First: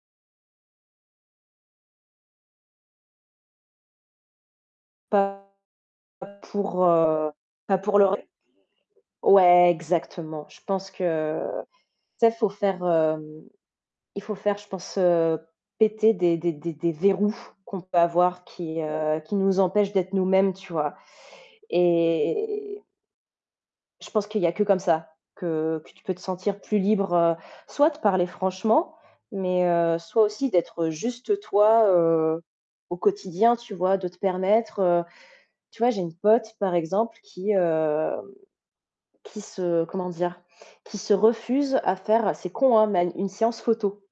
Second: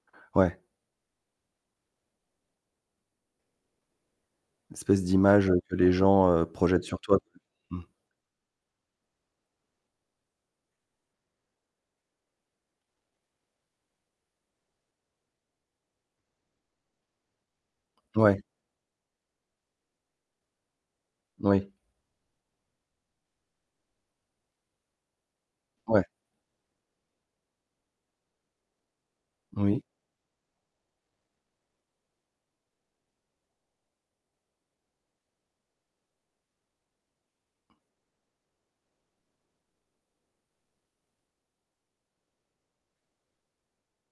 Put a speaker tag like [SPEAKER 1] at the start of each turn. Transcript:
[SPEAKER 1] Ouais. Espèce
[SPEAKER 2] Pas
[SPEAKER 1] d'image que les gens, heu,
[SPEAKER 2] pour,
[SPEAKER 1] projettent sur toi,
[SPEAKER 2] heu, pas
[SPEAKER 1] mmh.
[SPEAKER 2] pour le ré ouais exactement, je pense que, tu sais, faut faire, hem, il faut faire je pense, heu, péter des des des des verrous qu'on peut
[SPEAKER 1] Ouais.
[SPEAKER 2] avoir qui, heu, qui nous empêchent d'être nous-mêmes, tu vois
[SPEAKER 1] Oui.
[SPEAKER 2] et je pense qu'il y a que comme ça, que que tu
[SPEAKER 1] Ouais.
[SPEAKER 2] peux te sentir plus libre, heu, soit de parler franchement, mais
[SPEAKER 1] Oui.
[SPEAKER 2] heu, soit aussi d'être juste toi, heu, au quotidien, tu vois, de te permettre, heu tu vois, j'ai une pote par exemple qui hem, qui se comment dire? Qui se refuse à faire c'est con, hein, mais à n une séance photo.